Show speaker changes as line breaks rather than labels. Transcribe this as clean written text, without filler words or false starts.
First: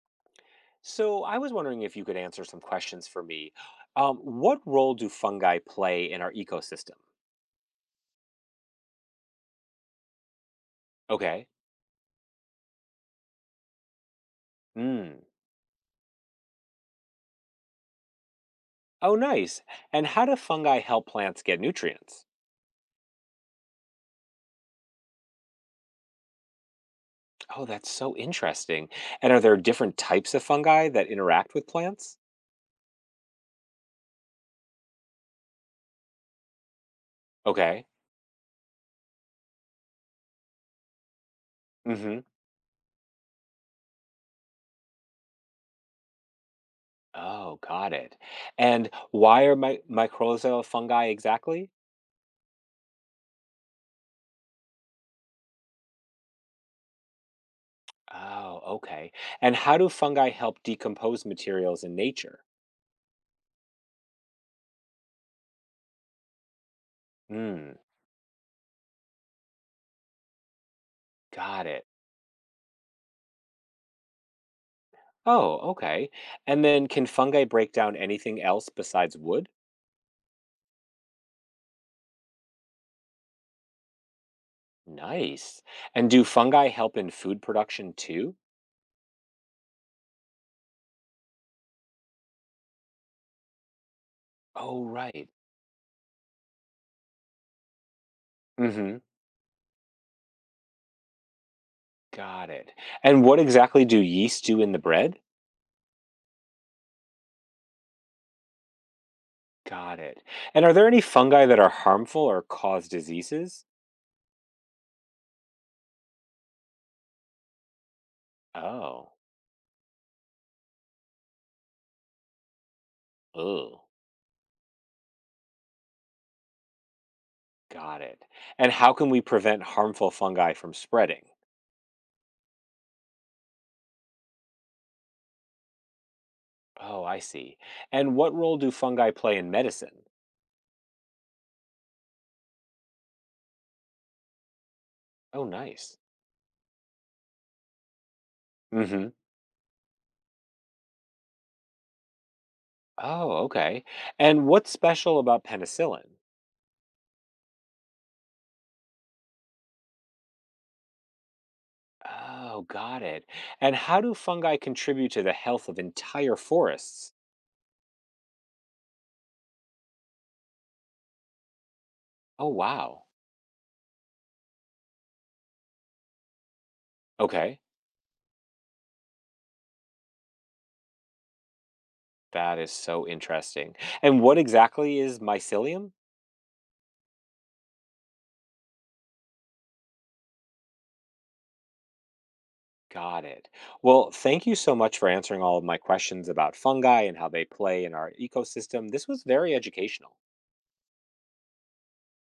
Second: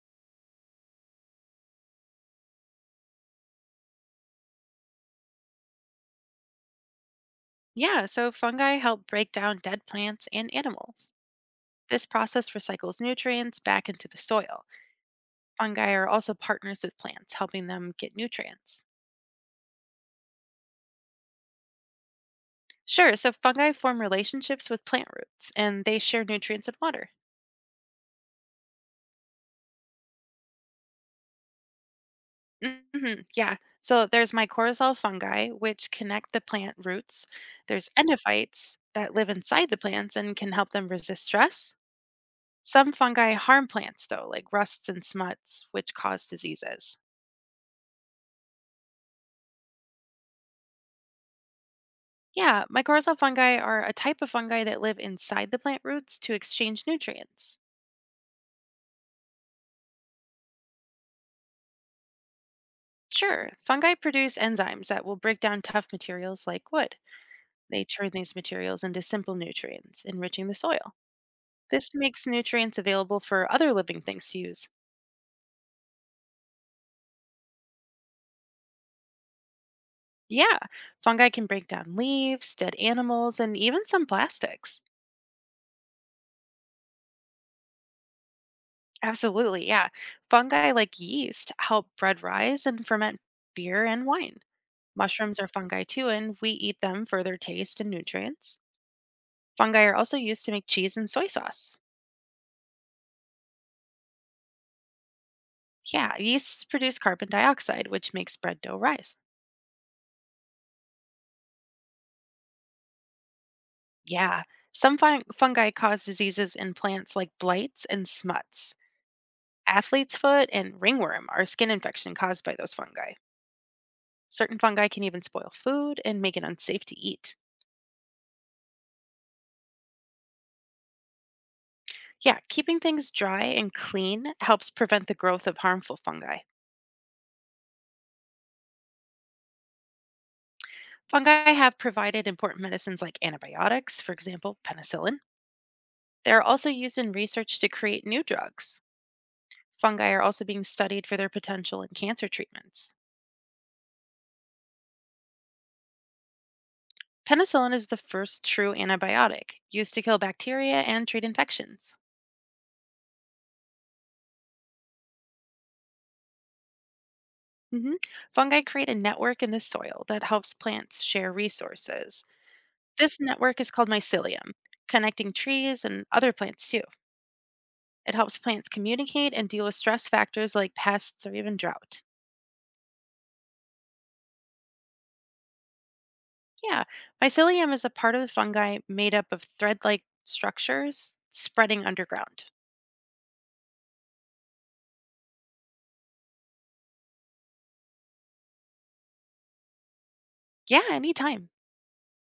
So I was wondering if you could answer some questions for me. What role do fungi play in our ecosystem?
Yeah, so fungi help break down dead plants and animals.
Okay.
This process recycles nutrients back into the soil.
Mm.
Fungi are also partners with plants, helping them get nutrients.
Oh, nice. And how do fungi help plants get nutrients?
Sure, so fungi form relationships with plant roots and they share nutrients and water.
Oh, that's so interesting. And are there different types of fungi that interact with plants?
Yeah, so there's mycorrhizal fungi, which connect the plant roots.
Okay.
There's endophytes that live inside the plants and can help them resist stress.
Mm-hmm.
Some fungi harm plants, though, like rusts and smuts, which cause diseases.
Oh, got it. And why are my mycorrhizal fungi exactly?
Yeah, mycorrhizal fungi are a type of fungi that live inside the plant roots to exchange nutrients.
Oh, okay. And how do fungi help decompose materials in nature?
Sure, fungi produce enzymes that will break down tough materials like wood.
Hmm,
They turn these materials into simple nutrients, enriching the soil.
got it.
This makes nutrients available for other living things to use.
Oh, okay. And then can fungi break down anything else besides wood?
Yeah, fungi can break down leaves, dead animals, and even some plastics.
Nice. And do fungi help in food production too?
Absolutely, yeah. Fungi like yeast help bread rise and ferment beer and wine.
Oh, right.
Mushrooms are fungi too, and we eat them for their taste and nutrients.
Mm-hmm.
Fungi are also used to make cheese and soy sauce.
Got it. And what exactly do yeasts do in the bread?
Yeah, yeasts produce carbon dioxide, which makes bread dough rise.
Got it. And are there any fungi that are harmful or cause diseases?
Yeah, fungi cause diseases in plants like blights and smuts.
Oh,
Athlete's foot and ringworm are skin infection caused by those fungi.
oh,
Certain fungi can even spoil food and make it unsafe to eat.
got it. And how can we prevent harmful fungi from spreading?
Yeah, keeping things dry and clean helps prevent the growth of harmful fungi.
Oh, I see. And what role do fungi play in medicine?
Fungi have provided important medicines like antibiotics, for example, penicillin.
Oh, nice.
They are also used in research to create new drugs.
Mm-hmm.
Fungi are also being studied for their potential in cancer treatments.
Oh, okay. And what's special about penicillin?
Penicillin is the first true antibiotic used to kill bacteria and treat infections.
Oh, got it. And how do fungi contribute to the health of entire forests?
Mhm. Fungi create a network in the soil that helps plants share resources.
Oh, wow.
This network is called mycelium, connecting trees and other plants too.
Okay.
It helps plants communicate and deal with stress factors like pests or even drought.
That is so interesting. And what exactly is mycelium?
Yeah, mycelium is a part of the fungi made up of thread like structures spreading underground.
Got it. Well, thank you so much for answering all of my questions about fungi and how they play in our ecosystem. This was very educational.
Yeah, anytime.